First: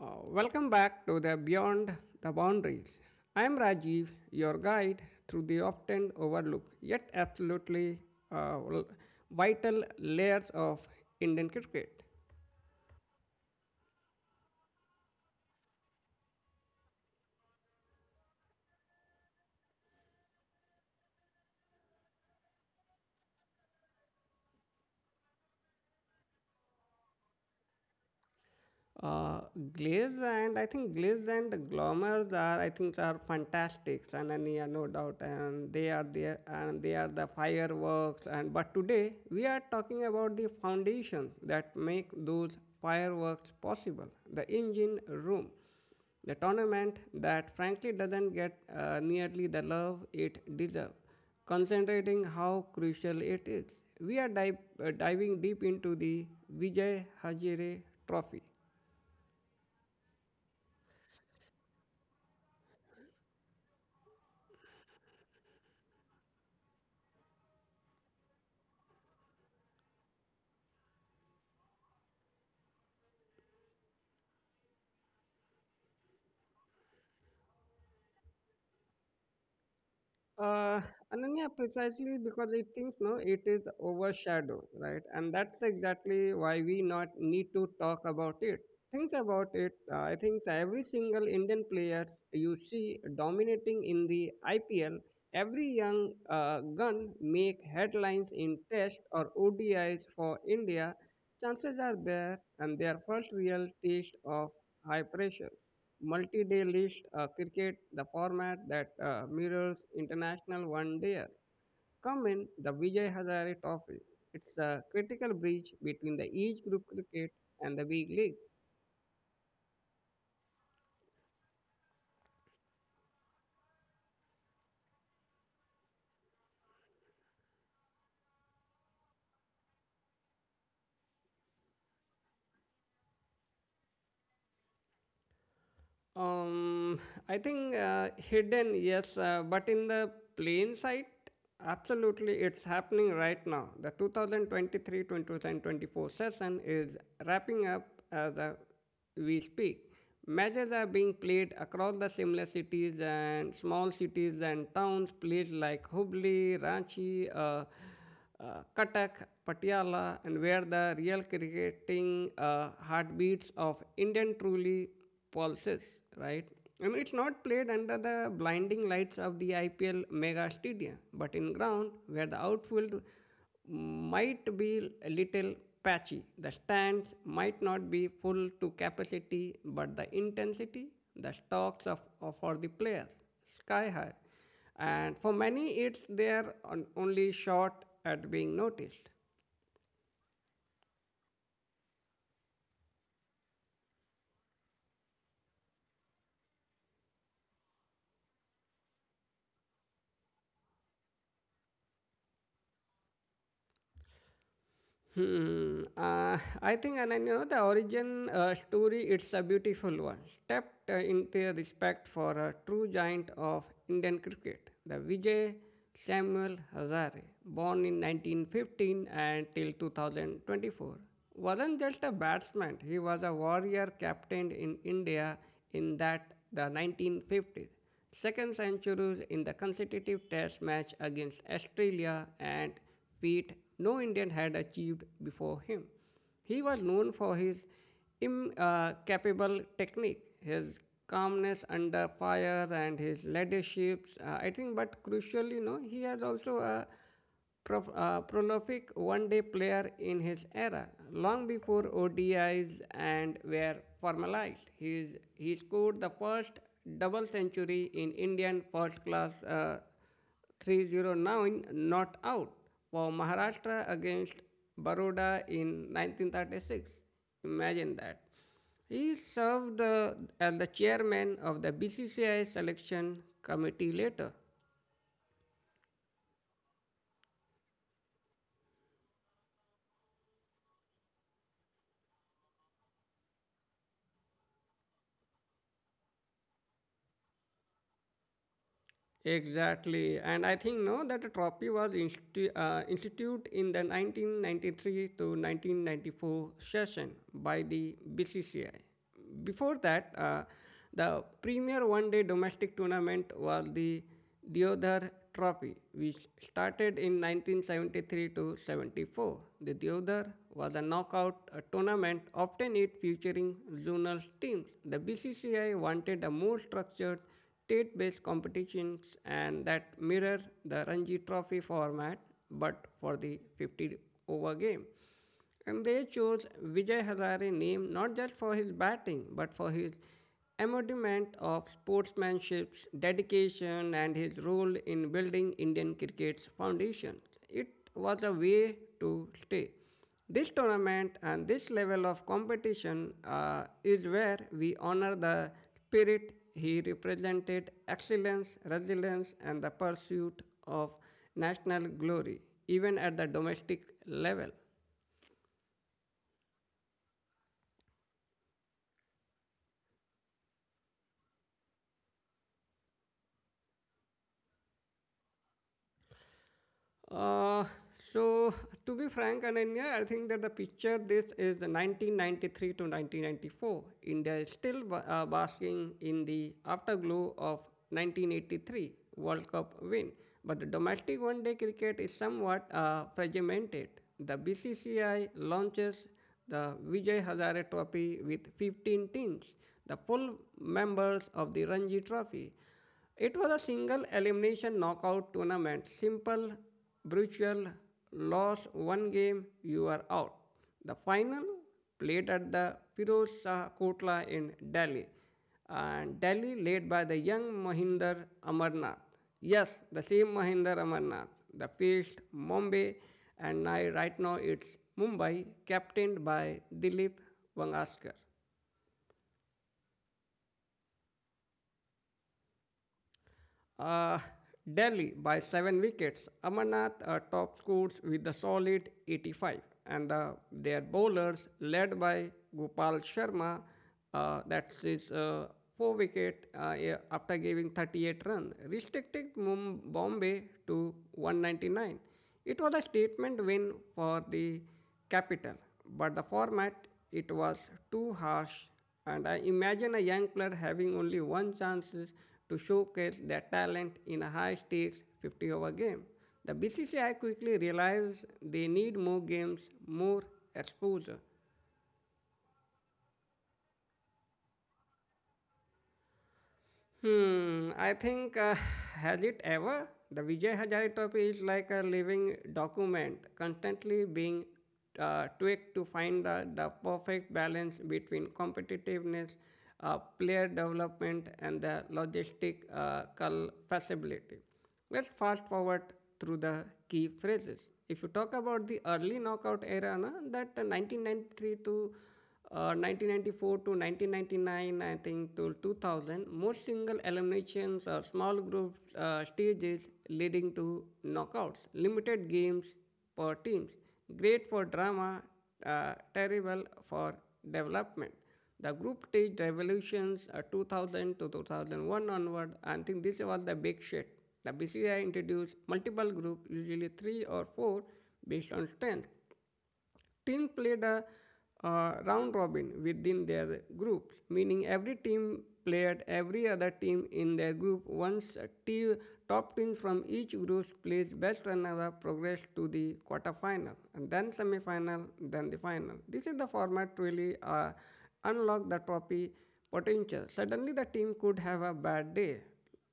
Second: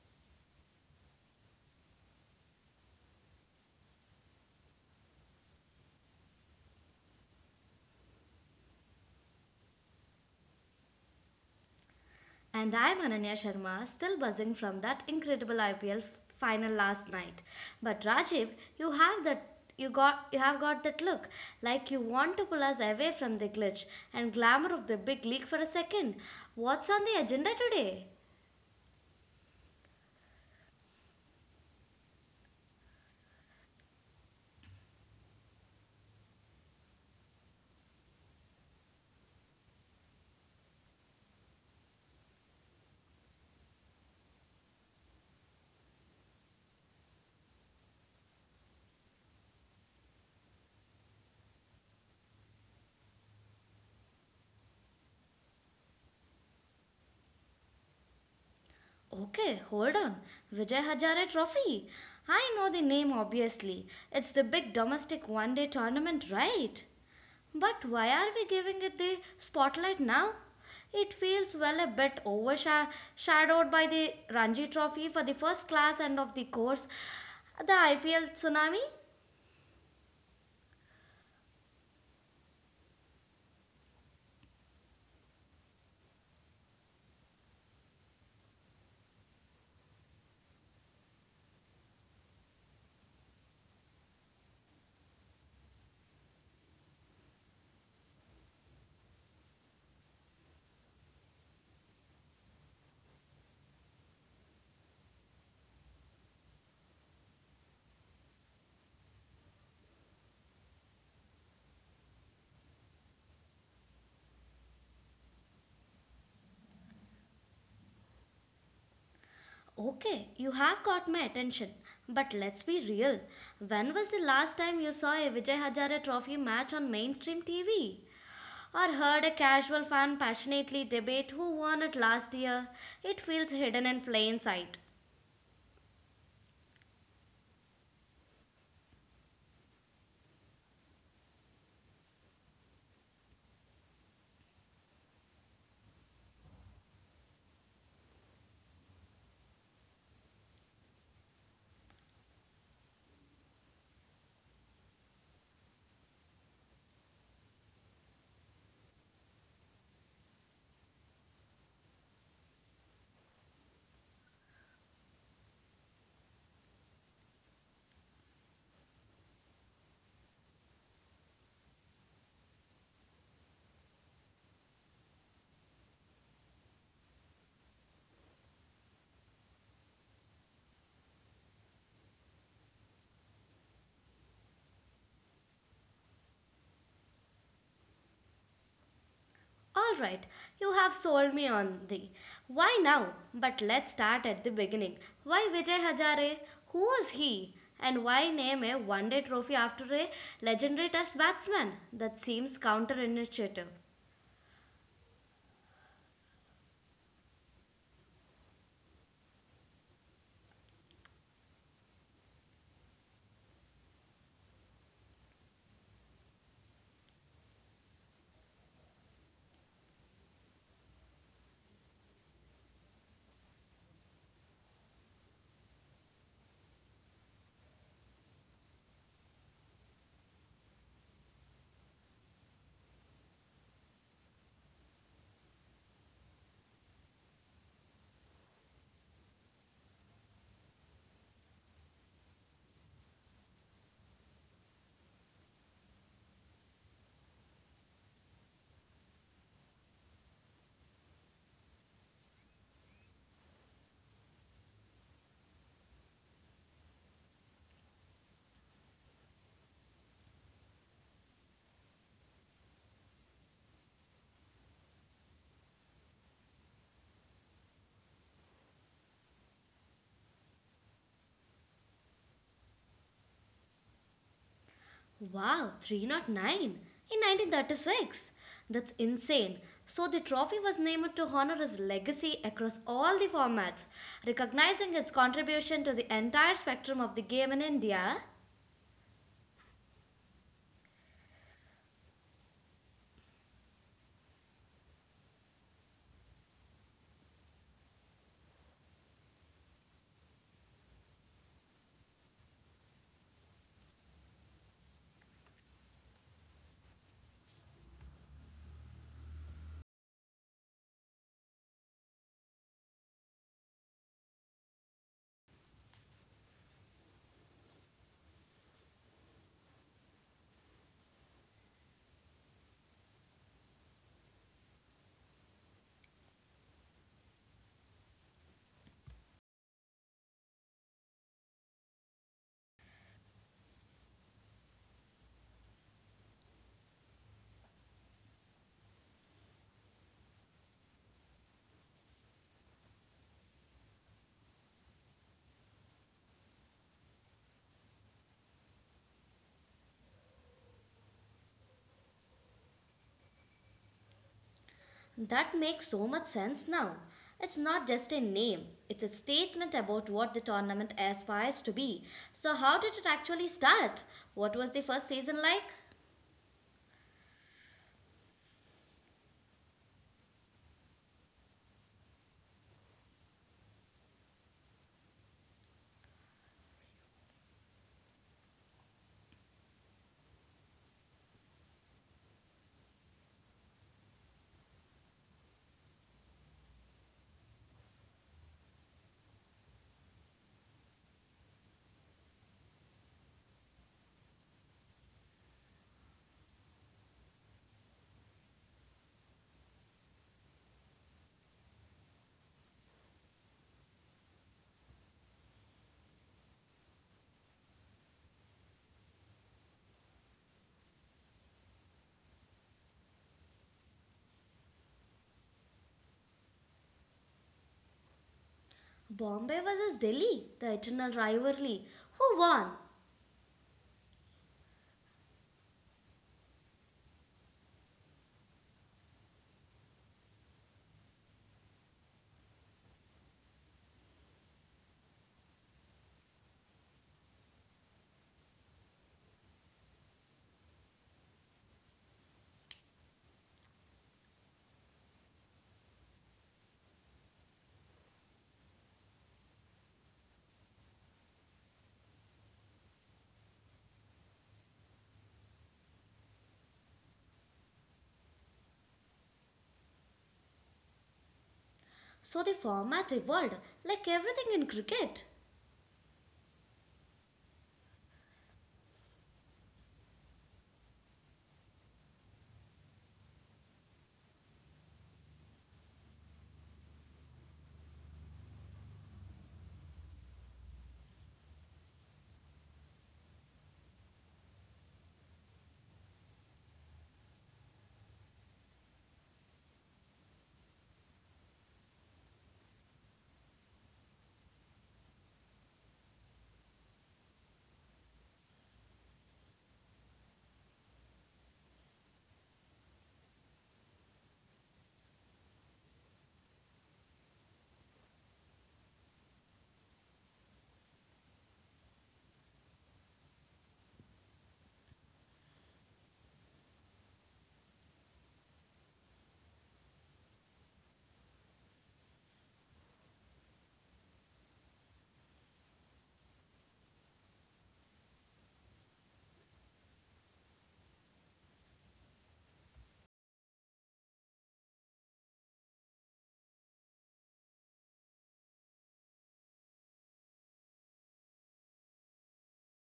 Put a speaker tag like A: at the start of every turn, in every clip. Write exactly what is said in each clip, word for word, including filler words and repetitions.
A: Uh, welcome back to the Beyond the Boundaries. I am Rajiv, your guide through the often overlooked yet absolutely uh, vital layers of Indian cricket.
B: And I'm Ananya Sharma, still buzzing from that incredible I P L final last night. But Rajiv, you have that you got you have got that look like you want to pull us away from the glitch and glamour of the big league for a second. What's on the agenda today?
A: Uh, Glaze and I think Glaze and Glommers are I think are fantastic, and, and yeah, no doubt, and they are there, and they are the fireworks, and but today we are talking about the foundations that make those fireworks possible, the engine room, the tournament that frankly doesn't get uh, nearly the love it deserves, concentrating how crucial it is. We are dive, uh, diving deep into the Vijay Hazare Trophy.
B: Okay, hold on. Vijay Hazare Trophy. I know the name obviously. It's the big domestic one day tournament, right? But why are we giving it the spotlight now? It feels well a bit overshadowed by the Ranji Trophy for the first class and of the course, the I P L tsunami.
A: Uh, Ananya, precisely because it thinks no, it is overshadowed, right? And that's exactly why we not need to talk about it. Think about it. Uh, I think Every single Indian player you see dominating in the I P L, every young uh, gun make headlines in Test or O D Is for India. Chances are there, and their first real taste of high pressure multi-day list uh, cricket, the format that uh, mirrors international one day. Come in the Vijay Hazare Trophy. It's the critical bridge between the each group cricket and the big league.
B: Okay, you have caught my attention. But let's be real. When was the last time you saw a Vijay Hazare Trophy match on mainstream T V, or heard a casual fan passionately debate who won it last year? It feels hidden in plain sight.
A: Um, I think uh, Hidden, yes, uh, but in the plain sight, absolutely, it's happening right now. The two thousand twenty-three to twenty twenty-four session is wrapping up as uh, we speak. Matches are being played across the similar cities and small cities and towns, places like Hubli, Ranchi, uh, uh, Katak, Patiala, and where the real cricketing uh, heartbeats of Indian truly pulses, right? I mean, it's not played under the blinding lights of the I P L mega stadium, but in ground where the outfield might be a little patchy. The stands might not be full to capacity, but the intensity, the stocks of, of for the players, sky high, and for many it's they are on- only short at being noticed.
B: Alright, you have sold me on the why now. But let's start at the beginning. Why Vijay Hazare? Who was he? And why name a one day trophy after a legendary test batsman? That seems counterintuitive.
A: Hmm. Uh, I think, and, and you know, The origin uh, story, it's a beautiful one, stepped uh, into respect for a true giant of Indian cricket, the Vijay Samuel Hazare, born in nineteen fifteen and till two thousand twenty-four, wasn't just a batsman. He was a warrior captain in India in that the nineteen fifties. Second centuries in the consecutive test match against Australia, and feat no Indian had achieved before him. He was known for his incapable uh, technique, his calmness under fire, and his leadership. Uh, I think, but crucially, no, he has also a prof- uh, prolific one-day player in his era, long before O D Is and were formalized. He's, he scored the first double century in Indian first-class uh, three hundred nine not out for Maharashtra against Baroda in nineteen thirty-six. Imagine that. He served uh, as the chairman of the B C C I selection committee later.
B: Wow, three hundred nine in nineteen thirty-six. That's insane. So the trophy was named to honor his legacy across all the formats, recognizing his contribution to the entire spectrum of the game in India.
A: Exactly, and I think no that the trophy was insti- uh, instituted in the nineteen ninety-three to nineteen ninety-four session by the B C C I. Before that, uh, the premier one-day domestic tournament was the Deodhar Trophy, which started in nineteen seventy-three to seventy-four. The Deodhar was a knockout uh, tournament, often it featuring zonal teams. The B C C I wanted a more structured state based competitions and that mirror the Ranji Trophy format but for the fifty over game. And they chose Vijay Hazare name not just for his batting but for his embodiment of sportsmanship, dedication, and his role in building Indian cricket's foundation. It was a way to stay. This tournament and this level of competition uh, is where we honor the spirit he represented: excellence, resilience, and the pursuit of national glory, even at the domestic level.
B: That makes so much sense now. It's not just a name, it's a statement about what the tournament aspires to be. So, how did it actually start? What was the first season like?
A: Uh, so, to be frank, Ananya, I think that the picture this is the nineteen ninety-three to nineteen ninety-four. India is still ba- uh, basking in the afterglow of nineteen eighty-three World Cup win, but the domestic one-day cricket is somewhat uh, fragmented. The B C C I launches the Vijay Hazare Trophy with fifteen teams, the full members of the Ranji Trophy. It was a single elimination knockout tournament. Simple, brutal, lost one game, you are out. The final played at the Firoz Shah Kotla in Delhi. And Delhi led by the young Mahinder Amarnath. Yes, the same Mahinder Amarnath. The faced Mumbai, and now right now it's Mumbai captained by Dilip Vangaskar.
B: Bombay versus Delhi, the eternal rivalry. Who won?
A: Uh, Delhi by seven wickets. Amarnath uh, top scores with a solid eighty-five. And uh, their bowlers, led by Gopal Sharma, uh, that's his uh, four wicket, uh, yeah, after giving thirty-eight runs, restricted Mum- Bombay to one hundred ninety-nine. It was a statement win for the capital, but the format it was too harsh, and I imagine a young player having only one chance to showcase their talent in a high stakes fifty over game. The B C C I quickly realized they need more games, more exposure.
B: So the format evolved like everything in cricket.
A: Hmm, I think uh, Has it ever? The Vijay Hazare trophy is like a living document, constantly being uh, tweaked to find the, the perfect balance between competitiveness, uh, player development, and the logistic uh, culpability. Let's fast forward through the key phrases. If you talk about the early knockout era, na, that uh, nineteen ninety-three to uh, nineteen ninety-four to nineteen ninety-nine, I think to two thousand, most single eliminations or small group uh, stages leading to knockouts, limited games per teams, great for drama, uh, terrible for development. The group stage revolutions uh, two thousand to two thousand one onward, I think this was the big shift. The B C I introduced multiple groups, usually three or four, based on strength team played a uh, round robin within their group, meaning every team played every other team in their group. Once a team, top team from each group plays best runner-up progress to the quarterfinal, and then semifinal, then the final. This is the format really uh, unlock the trophy potential. Suddenly, the team could have a bad day,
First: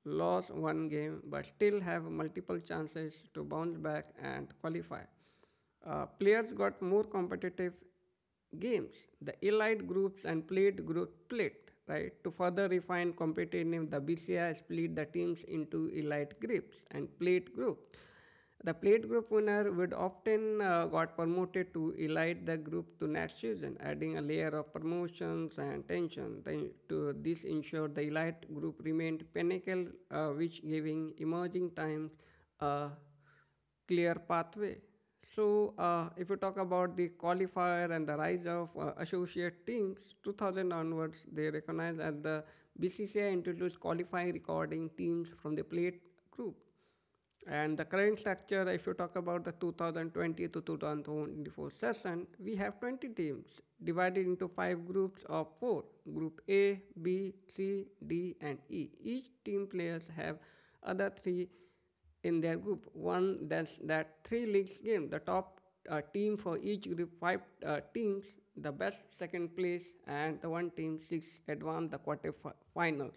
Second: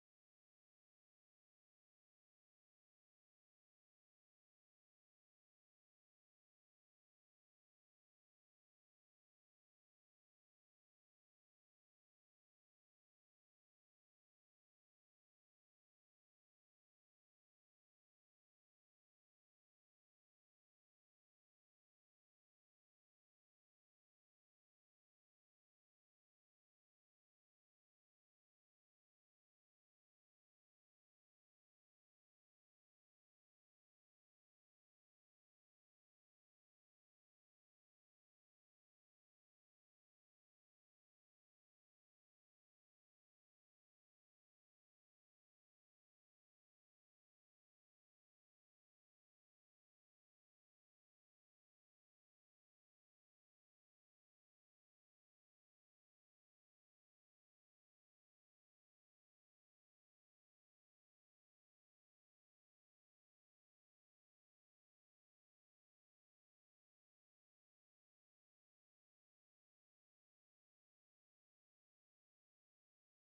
A: lost one game, but still have multiple chances to bounce back and qualify. Uh, players got more competitive games. The elite groups and plate group split, right? To further refine competitive, the B C I split the teams into elite groups and plate groups. The plate group winner would often uh, got promoted to elite the group to next season, adding a layer of promotions and tension. Then to this ensured the elite group remained pinnacle, uh, which giving emerging times a uh, clear pathway. So, uh, if you talk about the qualifier and the rise of uh, associate teams, two thousand onwards, they recognized as the B C C I introduced qualifying recording teams from the plate group. And the current structure, if you talk about the two thousand twenty to two thousand twenty-four session, we have twenty teams divided into five groups of four: Group A, B, C, D, and E. Each team players have other three in their group won that, that three leagues game. The top uh, team for each group, five uh, teams, the best second place, and the one team six advance the quarterfinals.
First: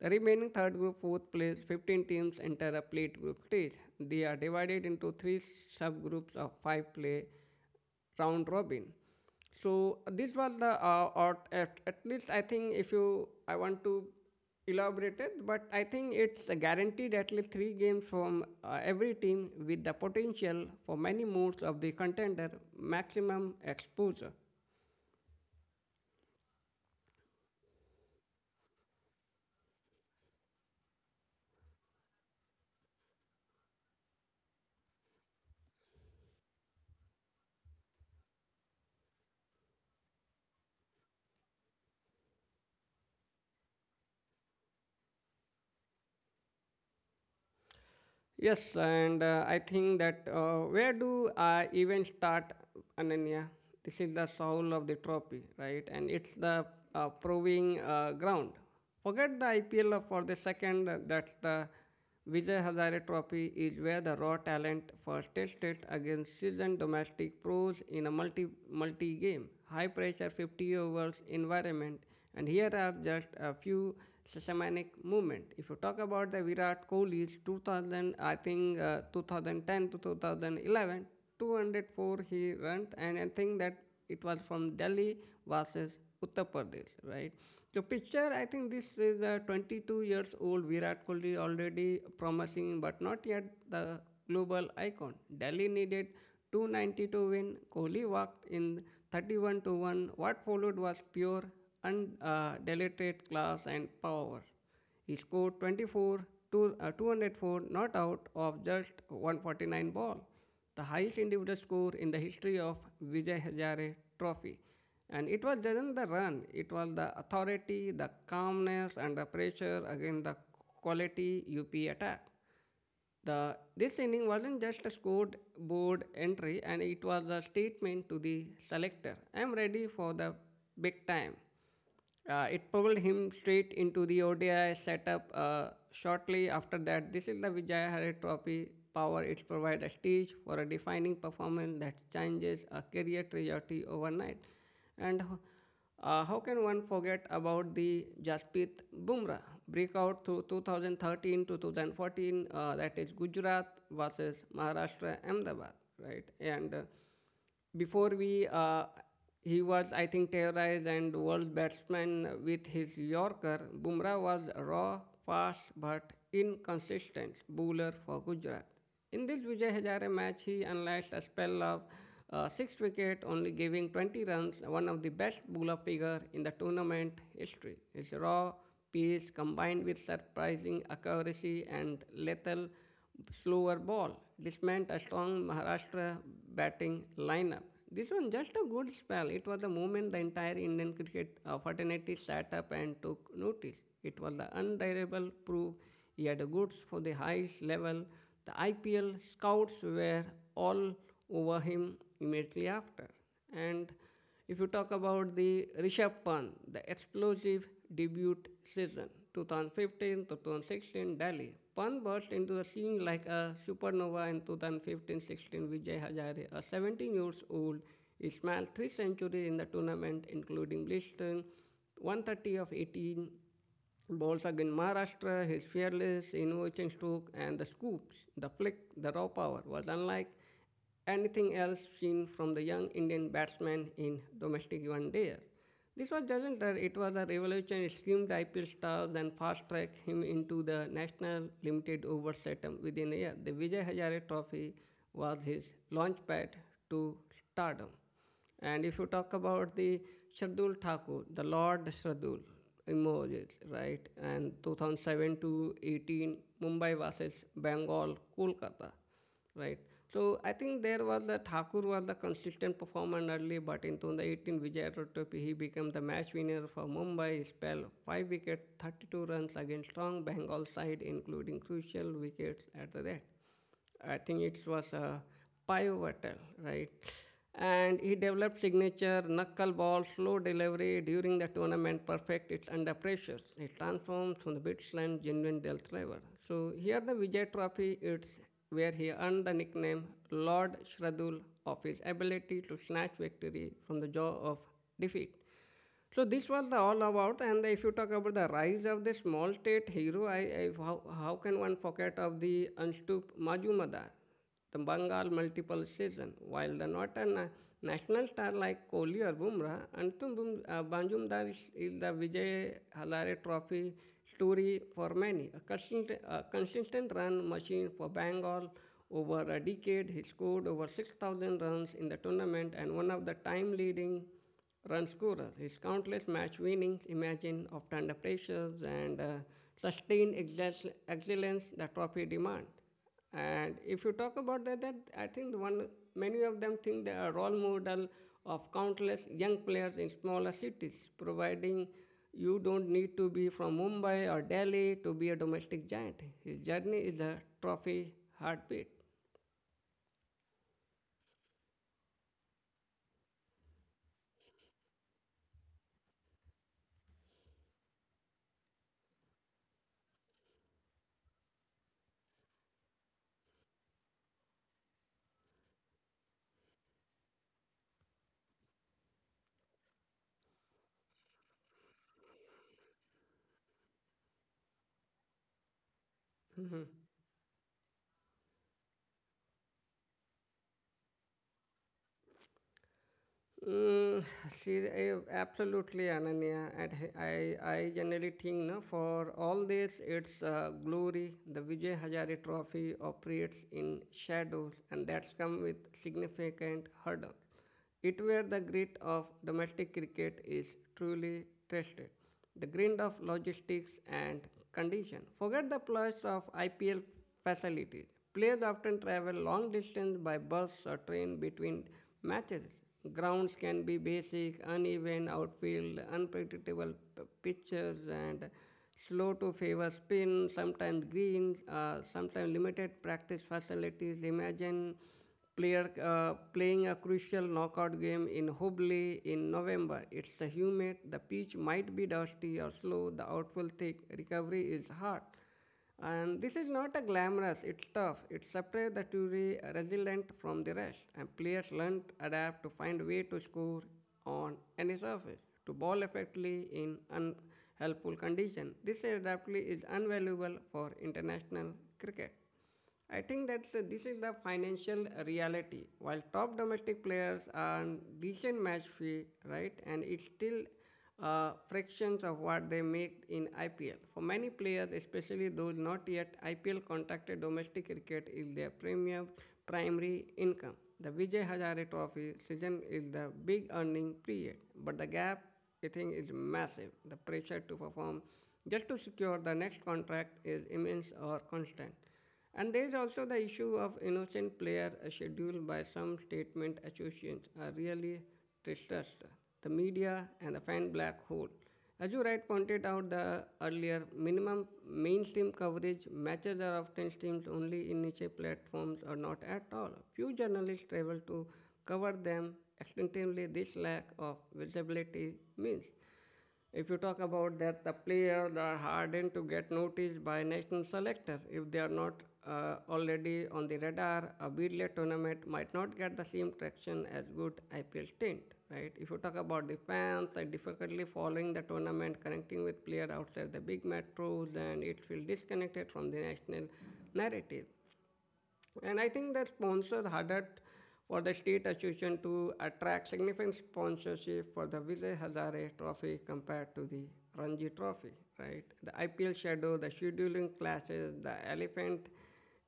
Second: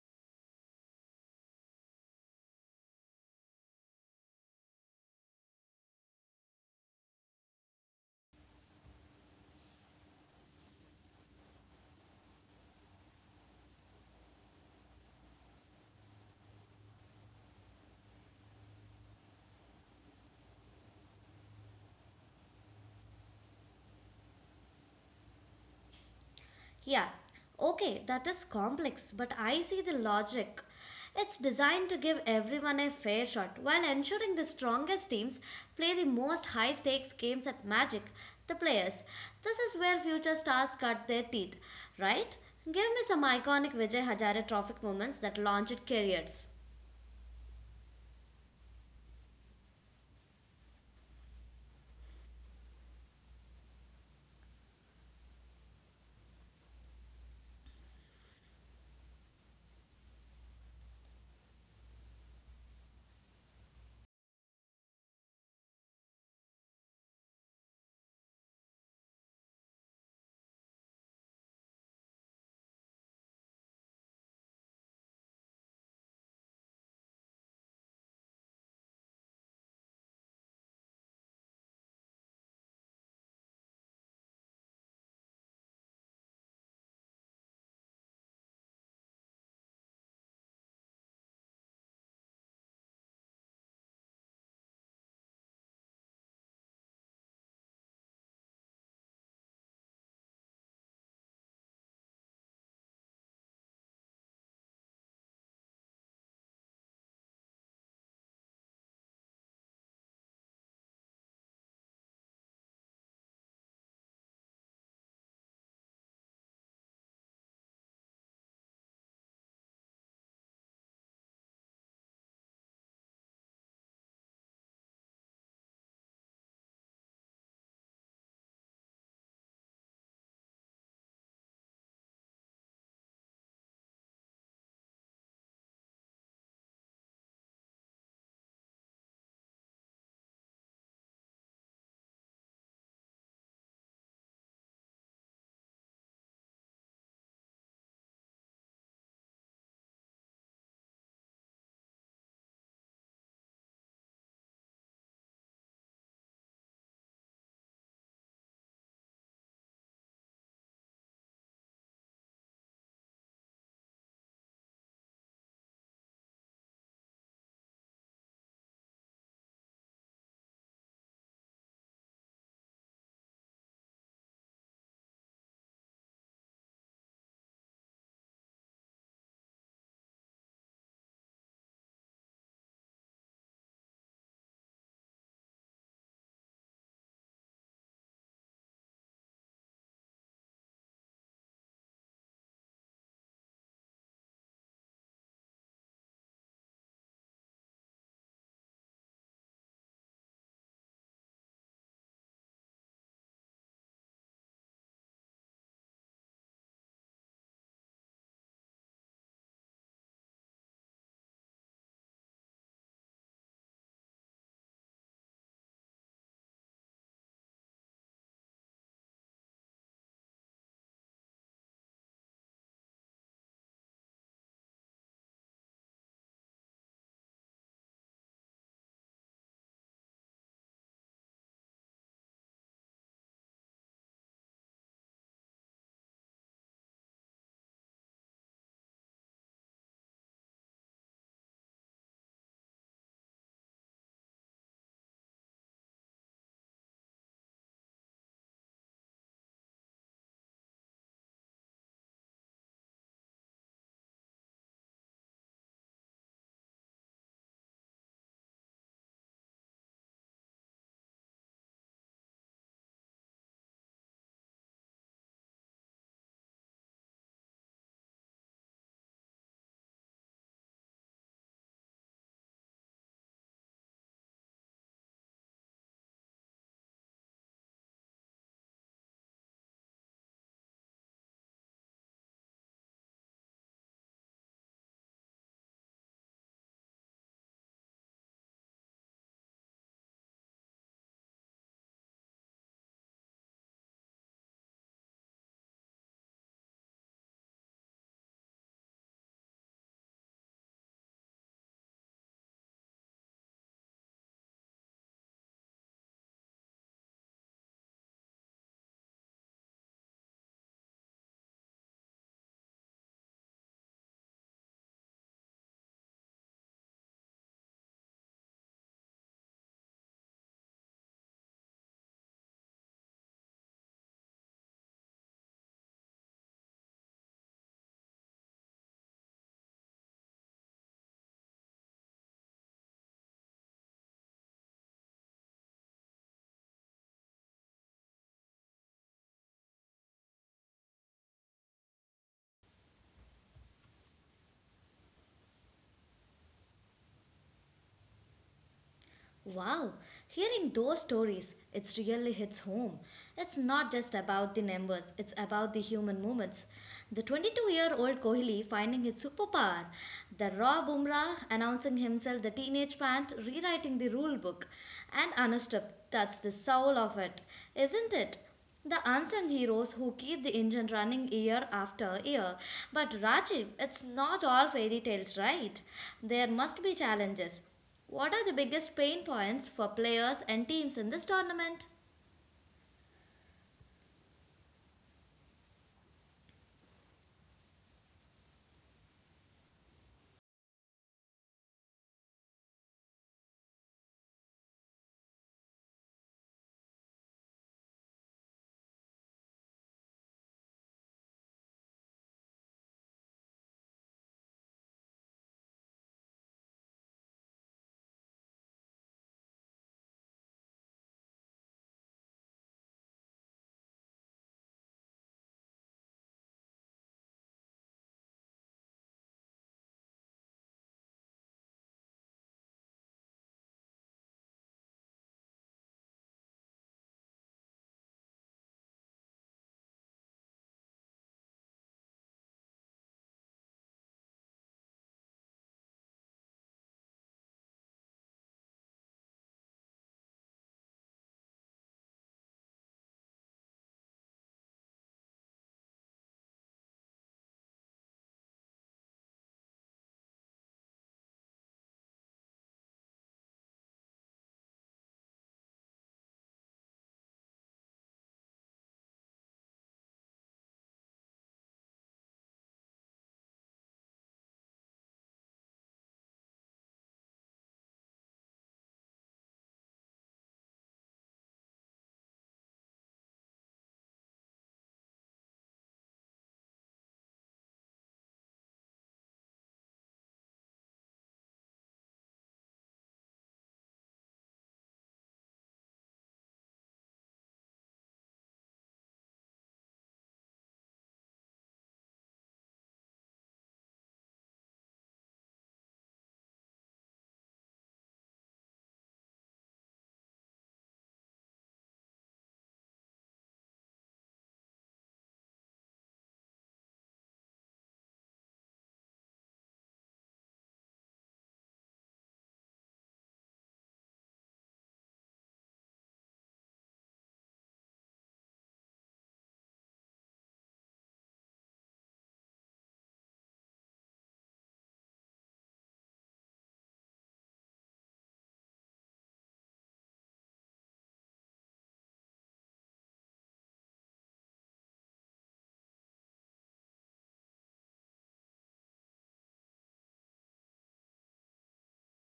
A: The remaining third group, fourth place, fifteen teams enter a plate group stage. They are divided into three subgroups of five play round robin. So this was the uh, or at, at least I think if you I want to elaborate it, but I think it's a guaranteed at least three games from uh, every team with the potential for many moves of the contender, maximum exposure.
B: Yeah, okay, that is complex, but I see the logic. It's designed to give everyone a fair shot while ensuring the strongest teams play the most high stakes games at Magic, the players. This is where future stars cut their teeth, right? Give me some iconic Vijay Hazare Trophy moments that launched careers.
A: Yes, and uh, I think that uh, where do I even start, Ananya? This is the soul of the trophy, right? And it's the uh, proving uh, ground. Forget the I P L for the second. uh, That's the Vijay Hazare Trophy is where the raw talent first tested against seasoned domestic pros in a multi multi game, high pressure fifty overs environment. And here are just a few systematic movement. If you talk about the Virat Kohli's two thousand, I think uh, two thousand ten to two thousand eleven, two hundred four he runs, and I think that it was from Delhi versus Uttar Pradesh, right? So picture, I think this is a twenty-two years old Virat Kohli, already promising, but not yet the global icon. Delhi needed two hundred ninety to win. Kohli walked in thirty-one to one. What followed was pure and uh, deleted class and power. He scored twenty-four, two, uh, two hundred four not out of just one hundred forty-nine ball, the highest individual score in the history of Vijay Hazare Trophy. And it was just the run, it was the authority, the calmness, and the pressure against the quality U P attack. The, this inning wasn't just a scored board entry, and it was a statement to the selector: I'm ready for the big time. Uh, it pulled him straight into the O D I setup uh, shortly after that. This is the Vijay Hare Trophy power. It provides a stage for a defining performance that changes a career trajectory overnight. And uh, how can one forget about the Jasprit Bumrah breakout through two thousand thirteen to two thousand fourteen? Uh, that is Gujarat versus Maharashtra Ahmedabad, right? And uh, before we, uh, he was, I think, terrorized and world batsman with his Yorker. Bumrah was raw, fast, but inconsistent bowler for Gujarat, in this, Vijay Hazare match, he unleashed a spell of uh, six wickets, only giving twenty runs, one of the best bowler figure in the tournament history. His raw pace combined with surprising accuracy and lethal slower ball. This meant a strong Maharashtra batting lineup. This was just a good spell. It was the moment the entire Indian cricket uh, fraternity sat up and took notice. It was the undeniable proof he had the goods for the highest level. The I P L scouts were all over him immediately after. And if you talk about the Rishabh Pant, the explosive debut season, two thousand fifteen to two thousand sixteen Delhi. Pant burst into the scene like a supernova in twenty fifteen sixteen Vijay Hazare, a seventeen years old. He smashed three centuries in the tournament, including blistering one thirty of eighteen Bowls again Maharashtra, his fearless, innovation stroke, and the scoops, the flick, the raw power was unlike anything else seen from the young Indian batsman in domestic one day. This was doesn't it was a revolution. It screamed I P L stars and fast tracked him into the national limited over setup within a year. The Vijay Hazare Trophy was his launch pad to stardom. And if you talk about the Shardul Thakur, the Lord Shardul in right? And two thousand seven to eighteen, Mumbai versus Bengal, Kolkata, right? So I think there was the Thakur was the consistent performer early, but in twenty eighteen Vijay Rotopy he became the match winner for Mumbai. He spell five wickets, thirty-two runs against strong Bengal side, including crucial wickets at the death. I think it was a pivotal, right? And he developed signature knuckleball slow delivery during the tournament, perfect it's under pressure. It transforms from the Bitsland genuine Del Trevor. So here the Vijay Trophy, it's where he earned the nickname Lord Shradul of his ability to snatch victory from the jaw of defeat. So this was the all about, and if you talk about the rise of the small state hero, I, I how, how can one forget of the Anstup Majumdar, the Bengal multiple season, while the northern na- national star like Kohli or Bumrah, Anstup Bum, uh, Majumdar is, is the Vijay Halare Trophy story for many. A consistent, a consistent run machine for Bengal over a decade, he scored over six thousand runs in the tournament and one of the time leading run scorer. His countless match winnings, imagine, of under pressures and uh, sustained excel- excellence the trophy demand. And if you talk about that, that I think the one many of them think they are role model of countless young players in smaller cities, providing you don't need to be from Mumbai or Delhi to be a domestic giant. His journey is a trophy heartbeat.
B: Wow, hearing those stories, it really hits home. It's not just about the numbers, it's about the human moments. The twenty-two year old Kohli finding his superpower, the raw Bumrah announcing himself, the teenage pant, rewriting the rule book, and anushka, that's the soul of it, isn't it? The unsung heroes who keep the engine running year after year. But Rajiv, it's not all fairy tales, right? There
A: Mhm.
B: must be challenges. What are the biggest pain points for players and teams in this tournament?
A: Mm, see, I- absolutely, Ananya. And h- I, I generally think no, for all this, its uh, glory, the Vijay Hazare Trophy operates in shadows, and that's come with significant hurdles. It where the grit of domestic cricket is truly tested the grind of logistics and condition. Forget the plus of I P L facilities. Players often travel long distance by bus or train between matches. Grounds can be basic, uneven outfield, unpredictable pitches, and slow to favor spin, sometimes greens, uh, sometimes limited practice facilities. Imagine player uh, playing a crucial knockout game in Hubli in November. It's humid, the pitch might be dusty or slow, the outfall thick, recovery is hard. And this is not a glamorous, it's tough. It separates the Toure resilient from the rest, and players learn to adapt to find way to score on any surface, to ball effectively in unhelpful condition. This adaptability is invaluable for international cricket. I think that uh, this is the financial reality. While top domestic players earn decent match fee, right, and it's still uh, fractions of what they make in I P L. For many players, especially those not yet I P L contracted, domestic cricket is their premium primary income. The Vijay Hazare Trophy season is the big earning period, but the gap I think is massive. The pressure to perform just to secure the next contract is immense or constant. And there is also the issue of innocent player uh, scheduled by some statement associations are really distressed. The media and the fan black hole. As you right pointed out the earlier, minimum mainstream coverage matches are often streamed only in niche platforms or not at all. Few journalists travel to cover them extensively. This lack of visibility means if you talk about that, the players are hardened to get noticed by national selectors. If they are not uh, already on the radar, a B D L tournament might not get the same traction as good I P L stint, right? If you talk about the fans, they difficultly following the tournament, connecting with players outside the big metros, and it will disconnected from the national narrative. And I think that sponsors harder for the state association to attract significant sponsorship for the Vijay Hazare Trophy compared to the Ranji Trophy, right? The I P L shadow, the scheduling clashes, the elephant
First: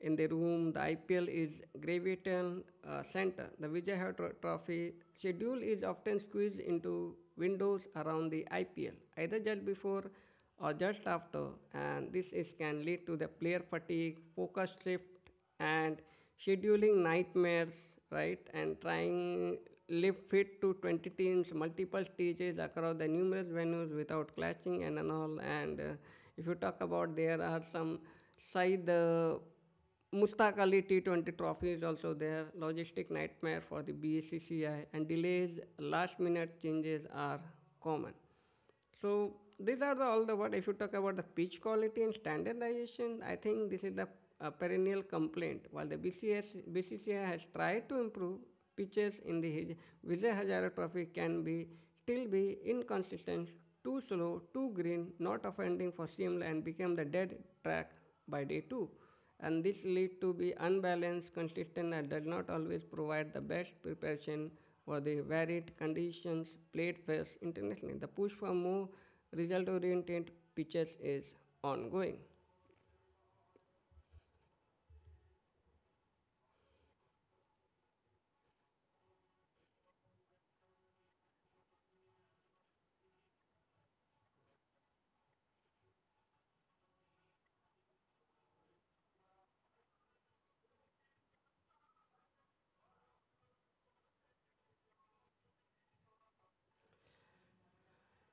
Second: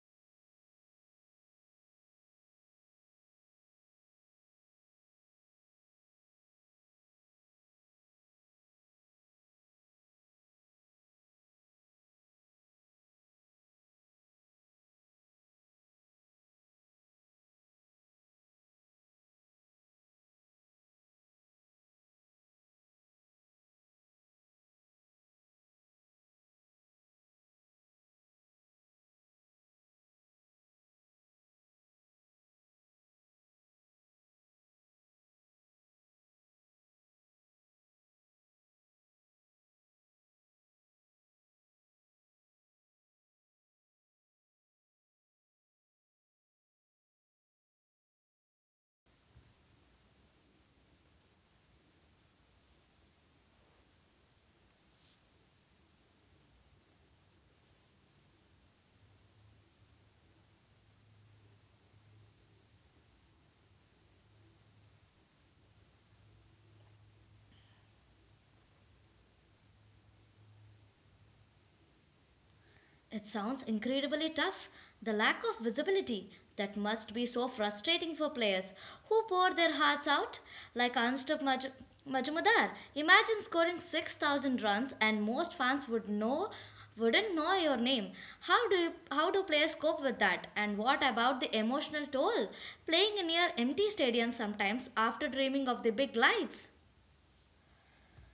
A: in the room, the I P L is gravitating uh, center. The Vijay Hazare Trophy schedule is often squeezed into windows around the I P L, either just before or just after, and this is can lead to the player fatigue, focus shift, and scheduling nightmares right and trying live fit to twenty teams multiple stages across the numerous venues without clashing and, and all and uh, if you talk about there are some side the Mustaq Ali T twenty trophy is also there, logistic nightmare for the B C C I, and delays, last minute changes are common. So these are the all the what if you talk about the pitch quality and standardization, I think this is the uh, perennial complaint. While the B C S B C C I has tried to improve pitches in the Hij- Vijay Hazare Trophy can be still be inconsistent, too slow, too green, not offending for seamless and became the dead track by day two and this lead to be unbalanced, consistent, and does not always provide the best preparation for the varied conditions played first internationally. The push for more result-oriented pitches is ongoing.
B: It sounds incredibly tough. The lack of visibility, that must be so frustrating for players who pour their hearts out, like Anstup Maj- Majumdar. Imagine scoring six thousand runs and most fans would know wouldn't know your name. How do you, how do players cope with that? And what about the emotional toll playing in your empty stadium sometimes after dreaming of the big lights?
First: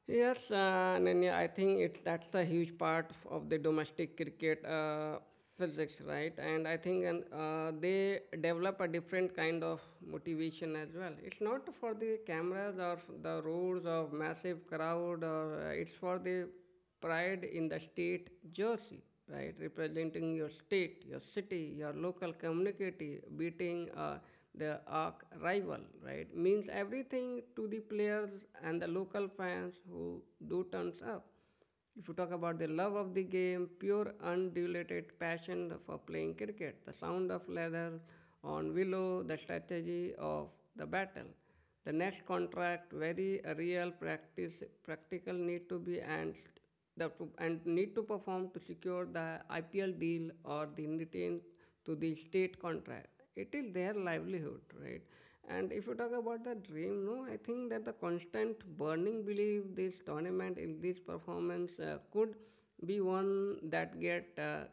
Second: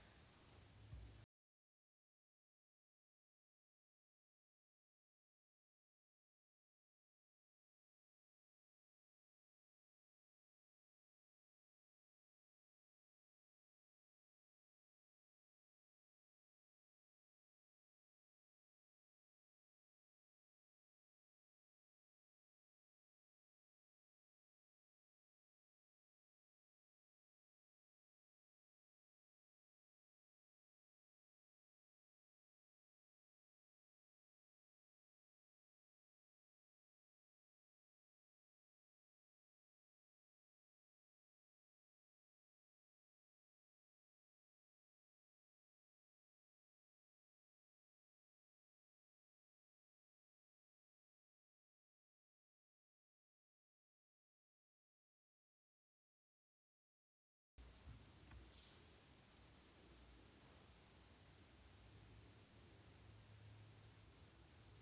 A: Yes, uh, Nanya, I think it that's a huge part f- of the domestic cricket uh, physics, right? And I think and uh, they develop a different kind of motivation as well. It's not for the cameras or f- the roars of massive crowd, or uh, it's for the pride in the state jersey, right? Representing your state, your city, your local community, beating uh, the arch rival, right? Means everything to the players and the local fans who do turns up. If you talk about the love of the game, pure undiluted passion for playing cricket, the sound of leather on willow, the strategy of the battle the next contract very real practice practical need to be and the, and need to perform to secure the I P L deal or the retain to the state contract. It is their livelihood, right? And if you talk about the dream, no, I think that the constant burning belief this tournament in this performance uh, could be one that get uh,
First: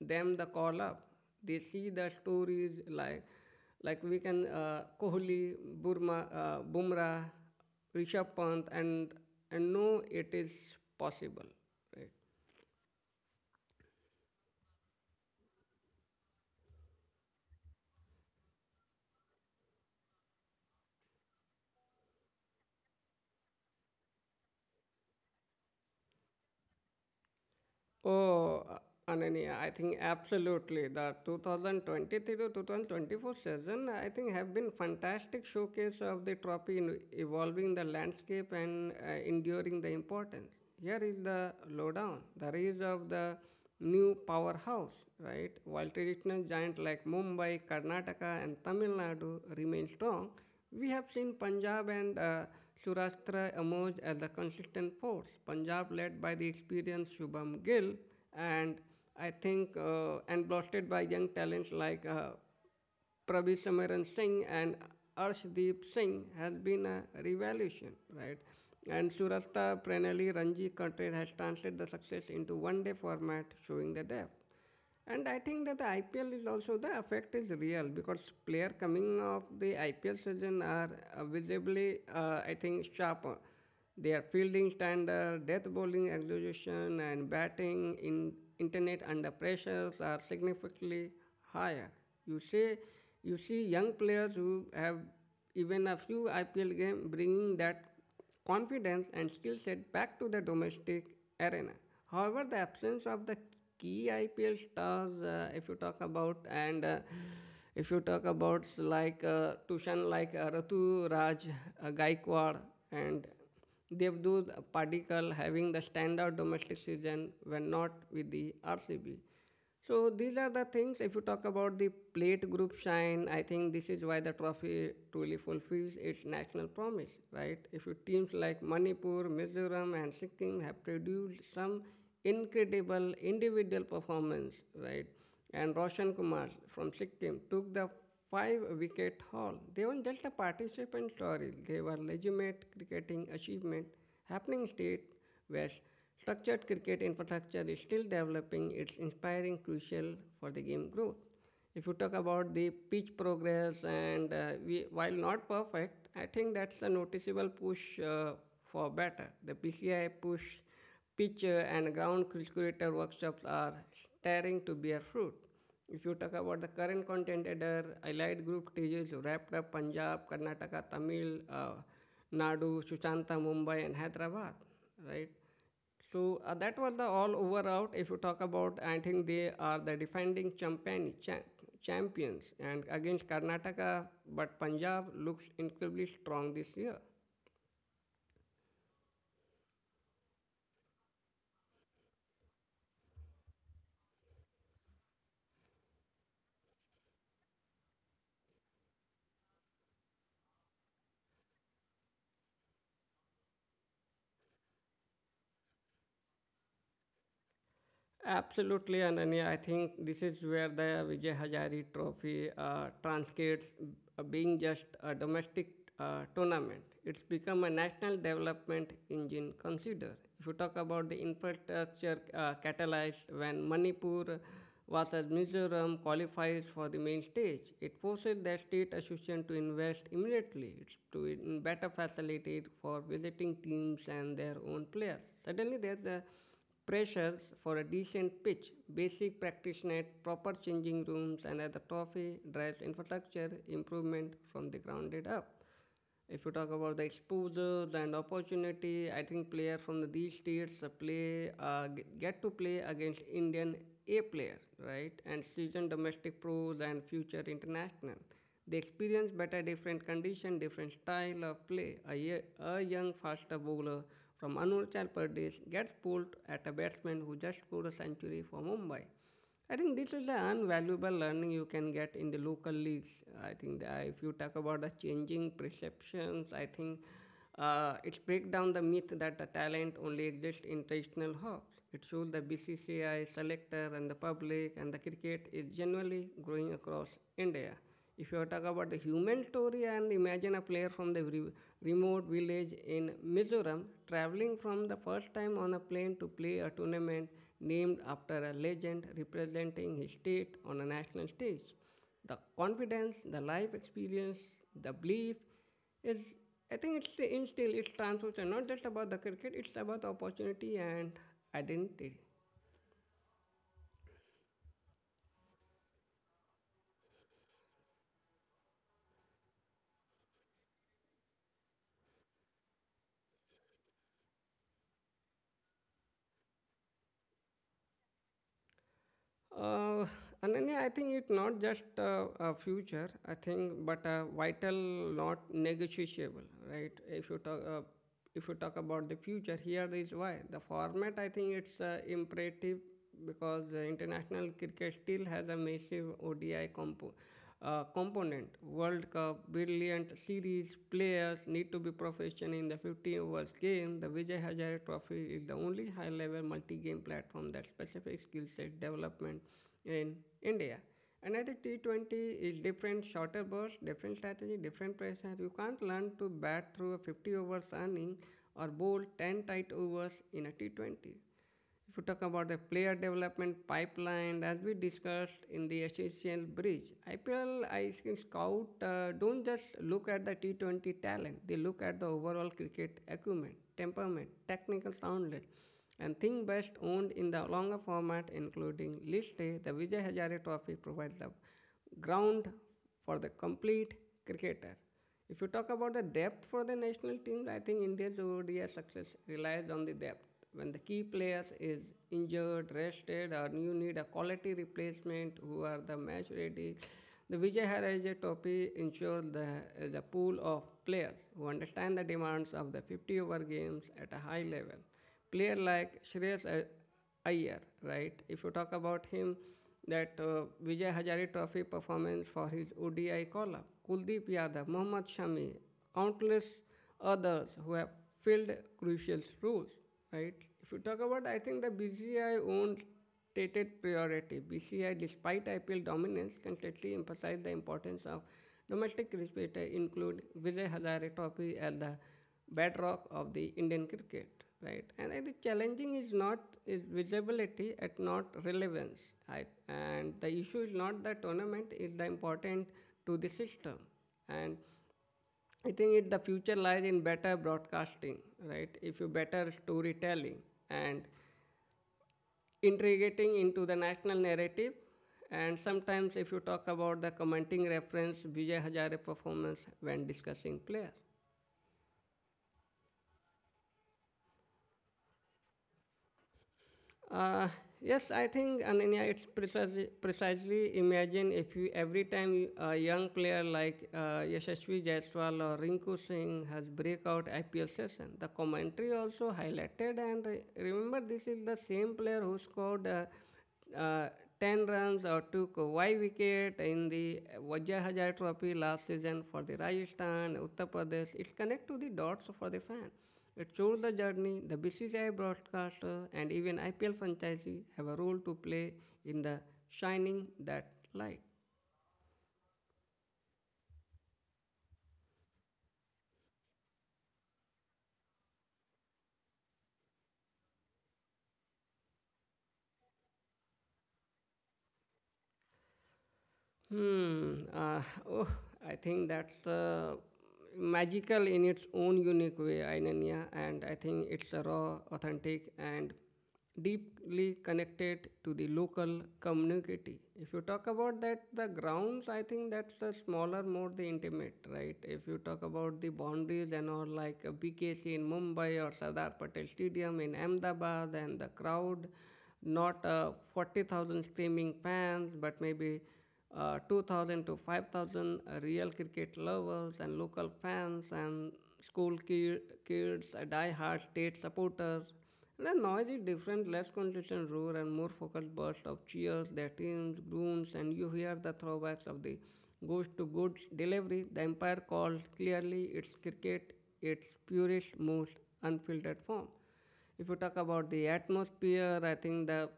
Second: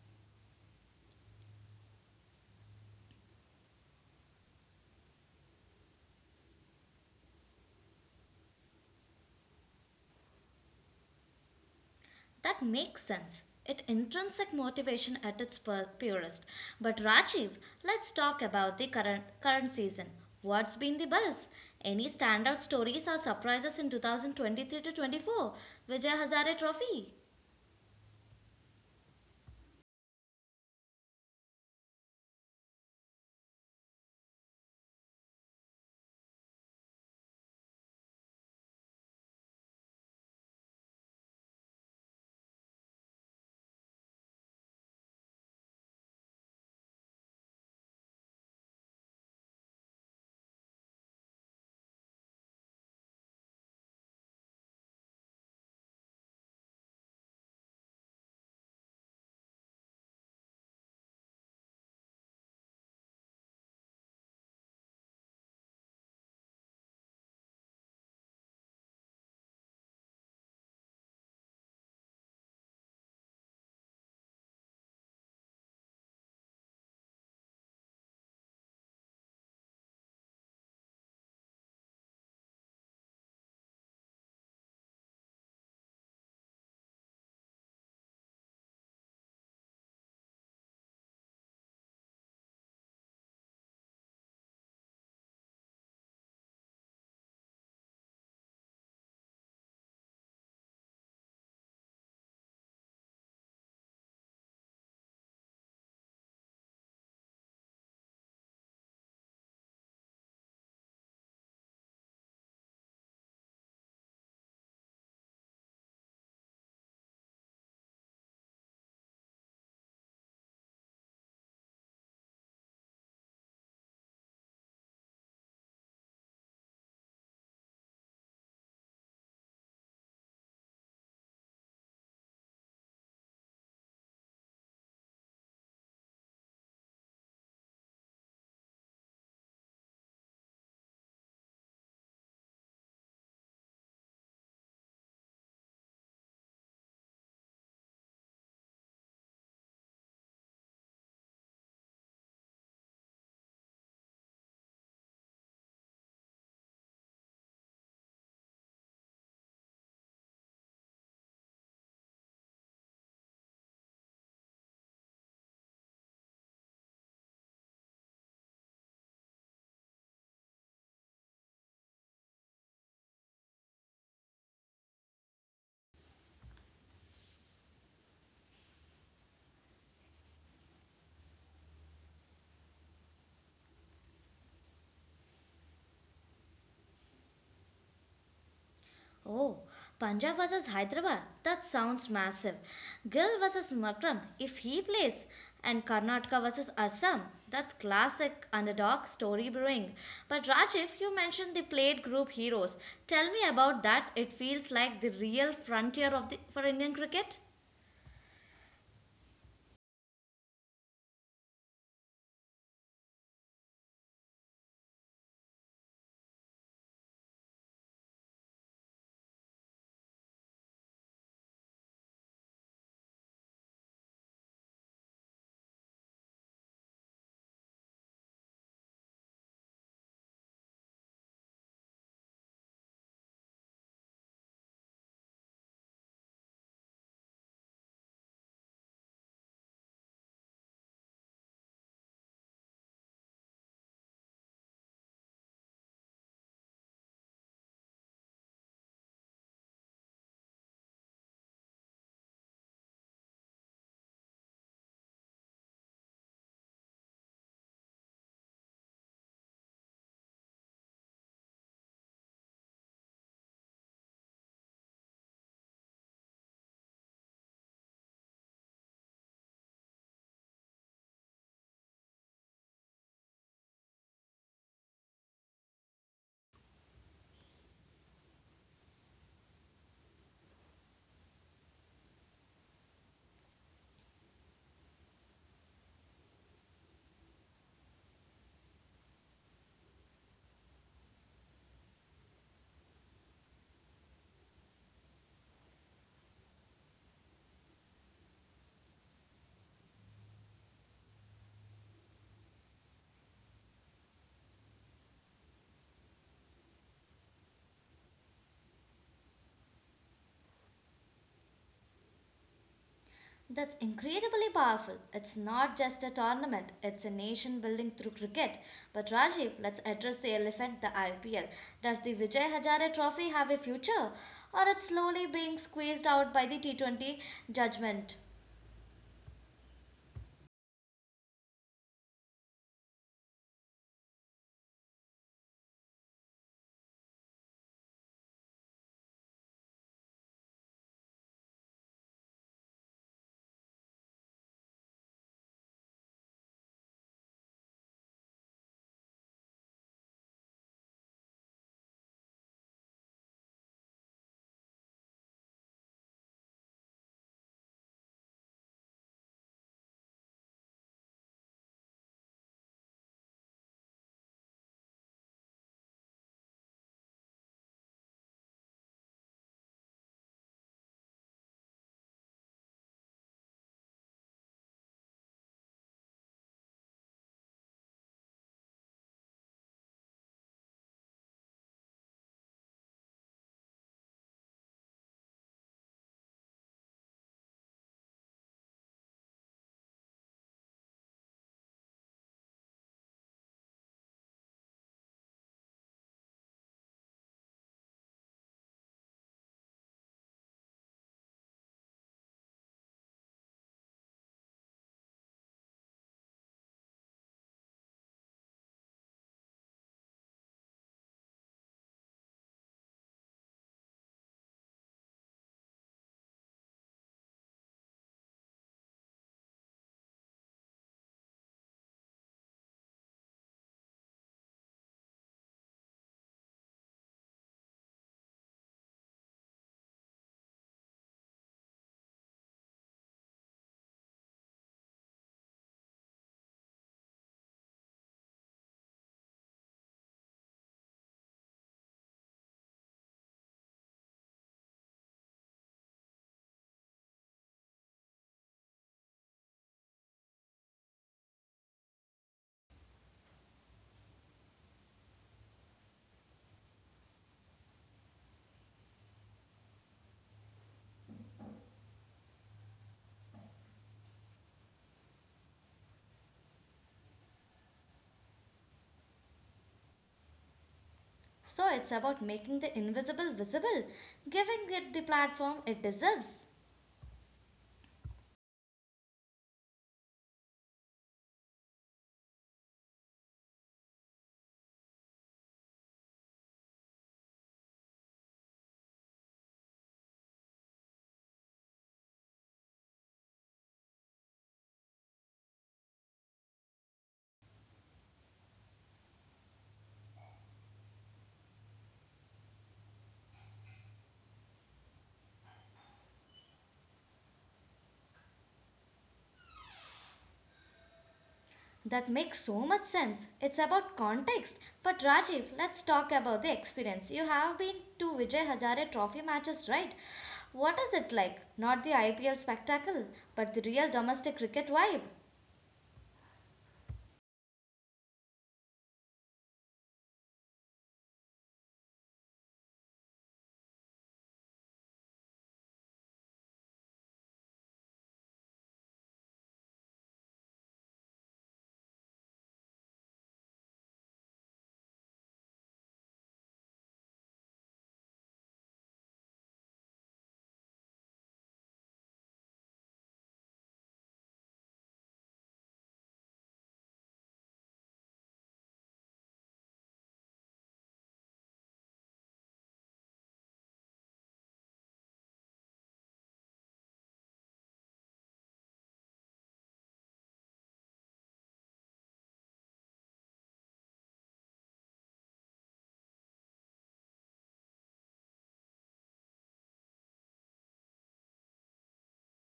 A: them the call up. They see the stories like like we can uh, Kohli, Burma, uh, Bumrah, Rishabh Pant, and and no, it is possible. Right?
B: That makes sense. It intrinsic motivation at its pur- purest. But Rajiv, let's talk about the current current season. What's been the buzz? Any standout stories or surprises in twenty twenty-three to twenty-four Vijay Hazare Trophy?
A: Oh, uh, Ananya, I think absolutely the two thousand twenty-three to two thousand twenty-four season, I think, have been fantastic showcase of the trophy in evolving the landscape and uh, enduring the importance. Here is the lowdown. The rise of the new powerhouse, right? While traditional giants like Mumbai, Karnataka, and Tamil Nadu remain strong, we have seen Punjab and uh, Surashtra emerge as a consistent force. Punjab, led by the experienced Shubham Gill, and I think, uh, and bolstered by young talents like uh, Prabhu Samaran Singh and Arshdeep Singh has been a revolution, right? And Surasta Pranali Ranji Katre has translated the success into one-day format, showing the depth. And I think that the I P L is also the effect is real because player coming of the I P L season are uh, visibly, uh, I think, sharper their fielding standard, death bowling execution, and batting in internet under pressures are significantly higher. You see, you see young players who have even a few I P L games bringing that confidence and skill set back to the domestic arena. However, the absence of the key I P L stars, uh, if you talk about, and uh, if you talk about like uh, Tushan, like uh, Ratu Raj uh, Gaikwad, and Devdut particle having the standard domestic season when not with the R C B. So these are the things. If you talk about the plate group shine, I think this is why the trophy truly fulfills its national promise, right? If you teams like Manipur, Mizoram, and Sikkim have produced some incredible individual performance, right? And Roshan Kumar from Sikkim took the five wicket haul. They weren't just a participant story, they were legitimate cricketing achievement happening state where structured cricket infrastructure is still developing, it's inspiring, crucial for the game growth. If you talk about the pitch progress, and uh, we, while not perfect, I think that's a noticeable push uh, for better. The P C I push pitcher and ground calculator workshops are starting to bear fruit. If you talk about the current content header, allied group stages wrapped up Punjab, Karnataka, Tamil, uh, Nadu, Sushanta, Mumbai, and Hyderabad, right? So uh, that was the all over out. If you talk about, I think they are the defending champion, cha- champions, and against Karnataka, but Punjab looks incredibly strong this year.
B: Oh, Punjab versus Hyderabad. That sounds massive. Gill versus Makram, if he plays. And Karnataka versus Assam. That's classic underdog story brewing. But Rajiv, you mentioned the Plate group heroes. Tell me about that. It feels like the real frontier of the for Indian cricket.
A: Absolutely, Ananya. I think this is where the Vijay Hazare Trophy uh, transcends uh, being just a domestic uh, tournament. It's become a national development engine. Consider, if you talk about the infrastructure uh, catalyzed when Manipur versus Mizoram qualifies for the main stage, it forces the state association to invest immediately. It's to in better facilitate for visiting teams and their own players. Suddenly, there's a pressures for a decent pitch, basic practice net, proper changing rooms, and other the trophy drives infrastructure improvement from the grounded up. If you talk about the exposure and opportunity, I think players from these states uh, play uh, get to play against Indian A players, right? And seasoned domestic pros and future international. They experience better different condition, different style of play. A, a young faster bowler from Anurachal Pradesh gets pulled at a batsman who just scored a century for Mumbai. I think this is the invaluable learning you can get in the local leagues. I think that if you talk about the changing perceptions, I think uh, it breaks down the myth that the talent only exists in traditional hubs. It shows the B C C I, selector, and the public, and the cricket is generally growing across India. If you talk about the human story and imagine a player from the re- remote village in Mizoram traveling from the first time on a plane to play a tournament named after a legend representing his state on a national stage. The confidence, the life experience, the belief is, I think it's instilled. It's transformation, not just about the cricket, it's about opportunity and identity.
B: That's incredibly powerful. It's not just a tournament, it's a nation building through cricket. But Rajiv, let's address the elephant, the I P L. Does the Vijay Hazare Trophy have a future? Or it's slowly being squeezed out by the T twenty judgment?
A: Uh, Ananya, I think it's not just uh, a future, I think, but a vital, not negotiable, right? If you talk, uh, if you talk about the future, here is why. The format, I think, it's uh, imperative because the international cricket still has a massive O D I component uh, component. World Cup, brilliant series, players need to be professional in the 15 overs game. The Vijay Hazare Trophy is the only high-level multi-game platform that specific skill set development in India. Another T twenty is different shorter bursts, different strategy, different pressure. You can't learn to bat through a 50 overs inning or bowl ten tight overs tight overs in a T twenty. If you talk about the player development pipeline, as we discussed in the essential bridge, I P L I C scout uh, don't just look at the T twenty talent; they look at the overall cricket acumen, temperament, technical soundness, and thing best owned in the longer format, including list day. The Vijay Hazare Trophy provides the ground for the complete cricketer. If you talk about the depth for the national team, I think India's O D I success relies on the depth. When the key players is injured, rested, or you need a quality replacement who are the match ready, the Vijay Haraje Trophy ensures the, the pool of players who understand the demands of the 50 over games at a high level. Player like Shreyas uh, Iyer, right? If you talk about him, that uh, Vijay Hazare Trophy performance for his O D I call-up, Kuldeep Yadav, Mohammad Shami, countless others who have filled crucial roles, right? If you talk about, I think the B C C I owns stated priority. B C I, despite I P L dominance, constantly emphasized the importance of domestic cricket. Include Vijay Hazare Trophy as the bedrock of the Indian cricket, right? And I think challenging is not is visibility at not relevance. I, and the issue is not the tournament is the important to the system. And I think it, the future lies in better broadcasting, right? If you better storytelling and integrating into the national narrative. And sometimes, if you talk about the commenting reference, Vijay Hazare performance when discussing player.
B: So it's about making the invisible visible, giving it the platform it deserves.
A: Uh, yes, I think Ananya, it's precisely, precisely imagine if you every time a young player like uh, Yashasvi Jaiswal or Rinku Singh has breakout I P L session, the commentary also highlighted and re- remember this is the same player who scored uh, uh, 10 runs or took Y wicket in the Vajra Hazare Trophy last season for the Rajasthan, Uttar Pradesh. It connects to the dots for the fan. It shows the journey. The B C C I broadcaster and even I P L franchisee have a role to play in the shining that light.
B: That makes so much sense. It's about context. But Rajiv, let's talk about the experience. You have been to Vijay Hazare trophy matches, right? What is it like? Not the I P L spectacle, but the real domestic cricket vibe.
A: Hmm. Uh, oh, I think that's uh, magical in its own unique way, Ainanya, and I think it's a raw, authentic, and deeply connected to the local community. If you talk about that, the grounds, I think that's the smaller, more the intimate, right? If you talk about the boundaries and all, like a B K C in Mumbai or Sardar Patel Stadium in Ahmedabad, and the crowd, not uh, forty thousand screaming fans, but maybe uh, two thousand to five thousand real cricket lovers and local fans and school ki- kids, uh, die-hard state supporters, and a noisy, different, less consistent roar and more focused bursts of cheers, their teams, groans, and you hear the throwbacks of the goes to good delivery. The umpire calls clearly it's cricket, its purest, most unfiltered form. If you talk about the atmosphere, I think the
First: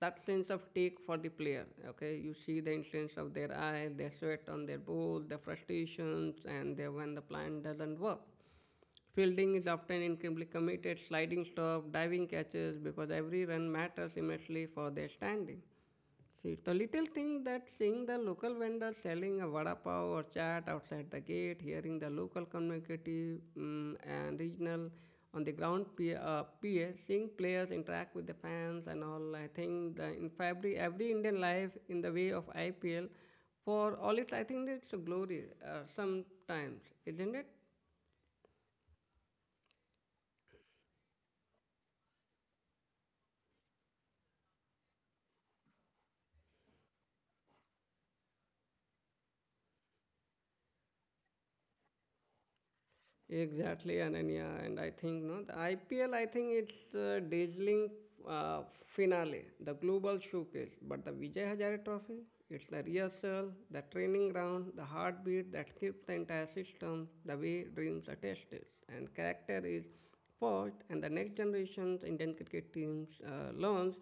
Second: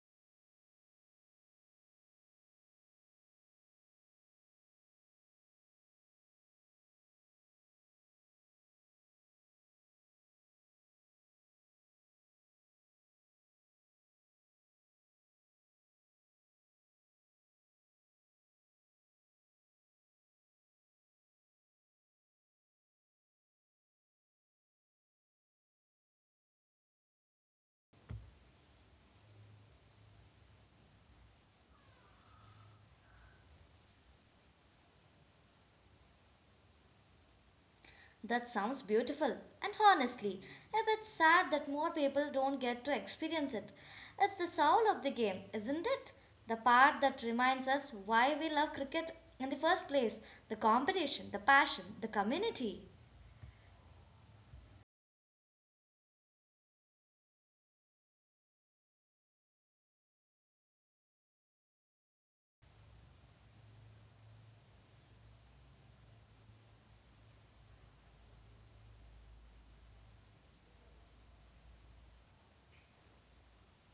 A: that sense of take for the player. Okay, you see the influence of their eye, their sweat on their ball, their frustrations, and their when the plan doesn't work. Fielding is often incredibly committed, sliding stop, diving catches, because every run matters immensely for their standing. See, the little thing that seeing the local vendor selling a vada pav or chat outside the gate, hearing the local community mm and regional on the ground pa, uh, peer, seeing players interact with the fans and all, I think the, in February, every Indian life in the way of I P L, for all it, I think it's a glory uh, sometimes, isn't it?
B: That sounds beautiful. And honestly, a bit sad that more people don't get to experience it. It's the soul of the game, isn't it? The part that reminds us why we love cricket in the first place, the competition, the passion, the community.
A: Exactly, Ananya. And I think no, the I P L. I think it's a dazzling uh, finale, the global showcase. But the Vijay Hazare Trophy, it's the rehearsal, the training ground, the heartbeat that shifts the entire system, the way dreams are tested, and character is forged. And the next generation's Indian cricket teams uh, learns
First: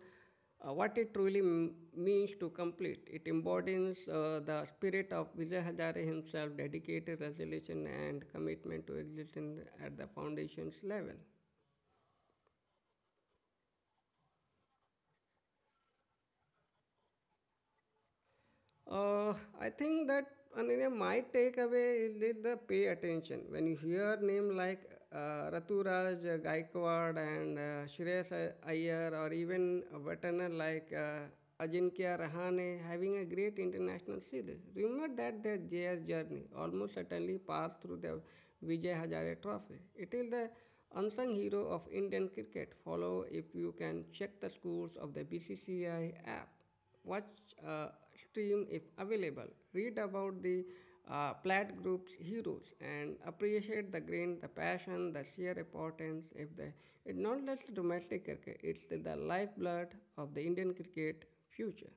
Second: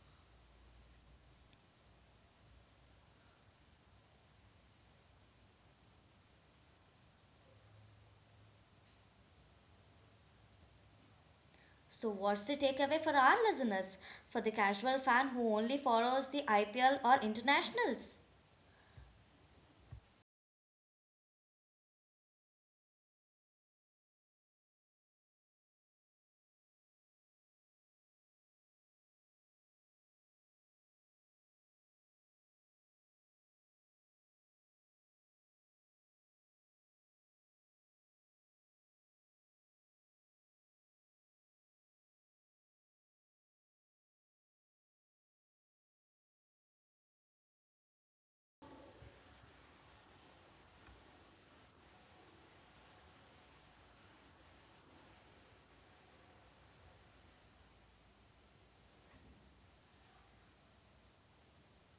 A: uh, what it truly m- means to complete. It embodies uh, the spirit of Vijay Hazare himself, dedicated resolution and commitment to existence at the foundation's level.
B: So, what's the takeaway for our listeners? For the casual fan who only follows the I P L or internationals?
A: Uh, I think that and you my takeaway is that the pay attention. When you hear names like uh, Raturaj uh, Gaikwad and uh, Shreyas uh, Iyer or even a veteran like uh, Ajinkya Rahane having a great international seed, remember that their J S journey almost certainly passed through the Vijay Hazare Trophy. It is the unsung hero of Indian cricket. Follow if you can check the scores of the B C C I app, watch a stream if available, read about the uh, Platt Group's heroes, and appreciate the grain, the passion, the sheer importance. If the it's not just domestic cricket; it's the lifeblood of the Indian cricket future.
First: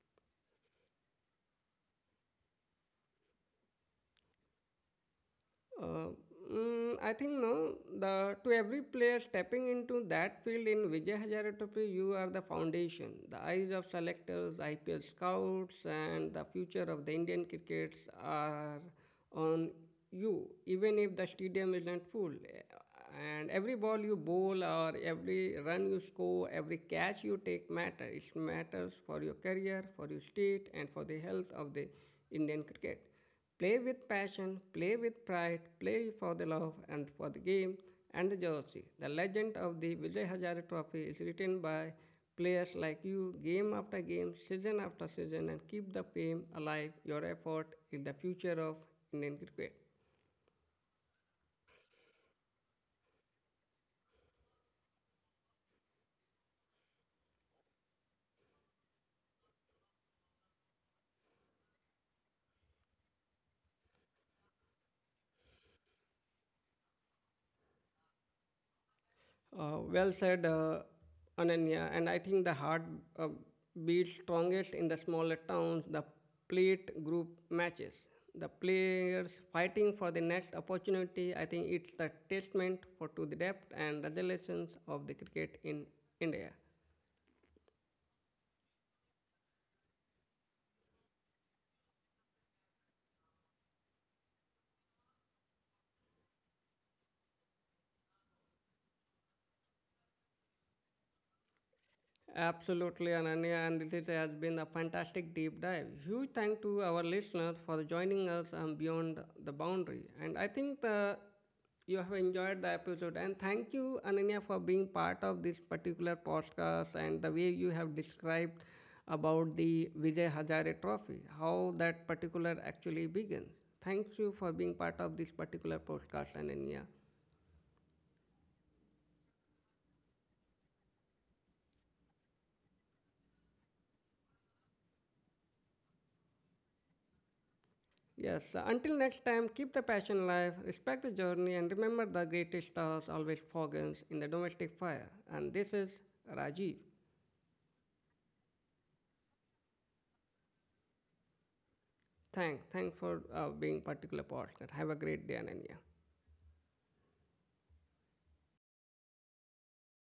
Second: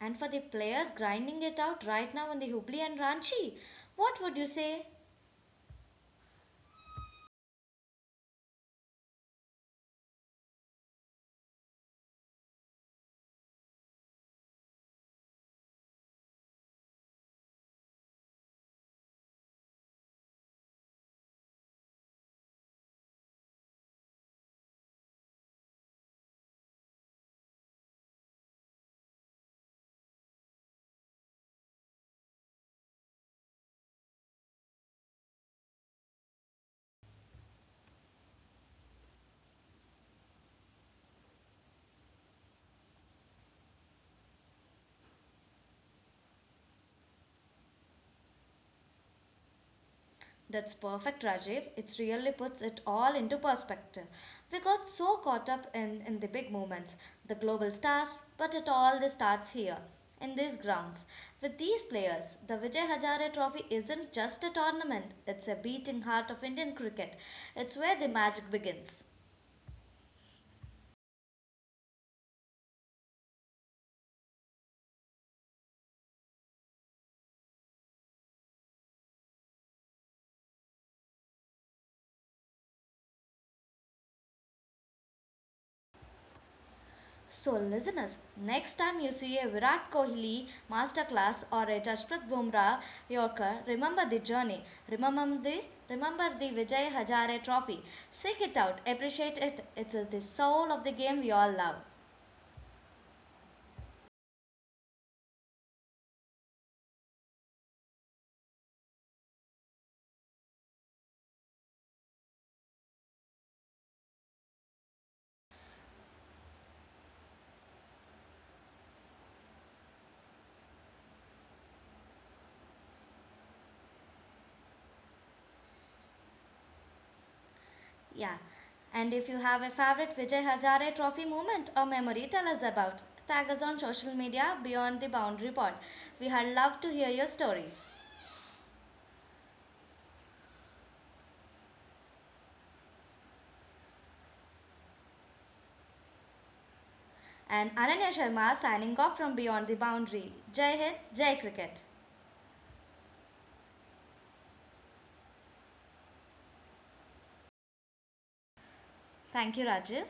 B: And for the players grinding it out right now in the Hubli and Ranchi? What would you say?
A: Uh, mm, I think no. The to every player stepping into that field in Vijay Hazare Trophy, you are the foundation, the eyes of selectors, I P L scouts, and the future of the Indian crickets are on you. Even if the stadium isn't full, and every ball you bowl or every run you score, every catch you take matter. It matters for your career, for your state, and for the health of the Indian cricket. Play with passion, play with pride, play for the love and for the game and the jersey. The legend of the Vijay Hazare Trophy is written by players like you game after game, season after season and keep the fame alive. Your effort is the future of Indian cricket.
B: That's perfect, Rajiv. It really puts it all into perspective. We got so caught up in, in the big moments, the global stars, but it all this starts here, in these grounds. With these players, the Vijay Hazare Trophy isn't just a tournament, it's a beating heart of Indian cricket. It's where the magic begins.
A: Uh, well said, uh, Ananya. And I think the heart uh, beats strongest in the smaller towns, the plate group matches. The players fighting for the next opportunity, I think it's a testament for to the depth and resilience of the cricket in India.
B: So, listeners, next time you see a Virat Kohli masterclass or a Jasprit Bumrah Yorker, remember the journey. Remember the Remember the Vijay Hazare Trophy. Seek it out, appreciate it. It's uh, the soul of the game we all love.
A: Absolutely, Ananya, and this has been a fantastic deep dive. Huge thank to our listeners for joining us um, beyond the boundary. And I think the, you have enjoyed the episode. And thank you, Ananya, for being part of this particular podcast and the way you have described about the Vijay Hazare Trophy, how that particular actually begins. Thank you for being part of this particular podcast, Ananya.
B: Yeah. And if you have a favorite Vijay Hazare Trophy moment or memory, tell us about. Tag us on social media beyond the boundary pod. We had love to hear your stories.
A: Yes, until next time, keep the passion alive, respect the journey, and remember the greatest stars always foggins in the domestic fire. And this is Rajiv.
B: And Ananya Sharma signing off from Beyond the Boundary. Jai Hind, Jai Cricket.
A: Thanks, thanks for uh, being particular partner. Have a great day, Ananya.
B: Thank you, Rajiv.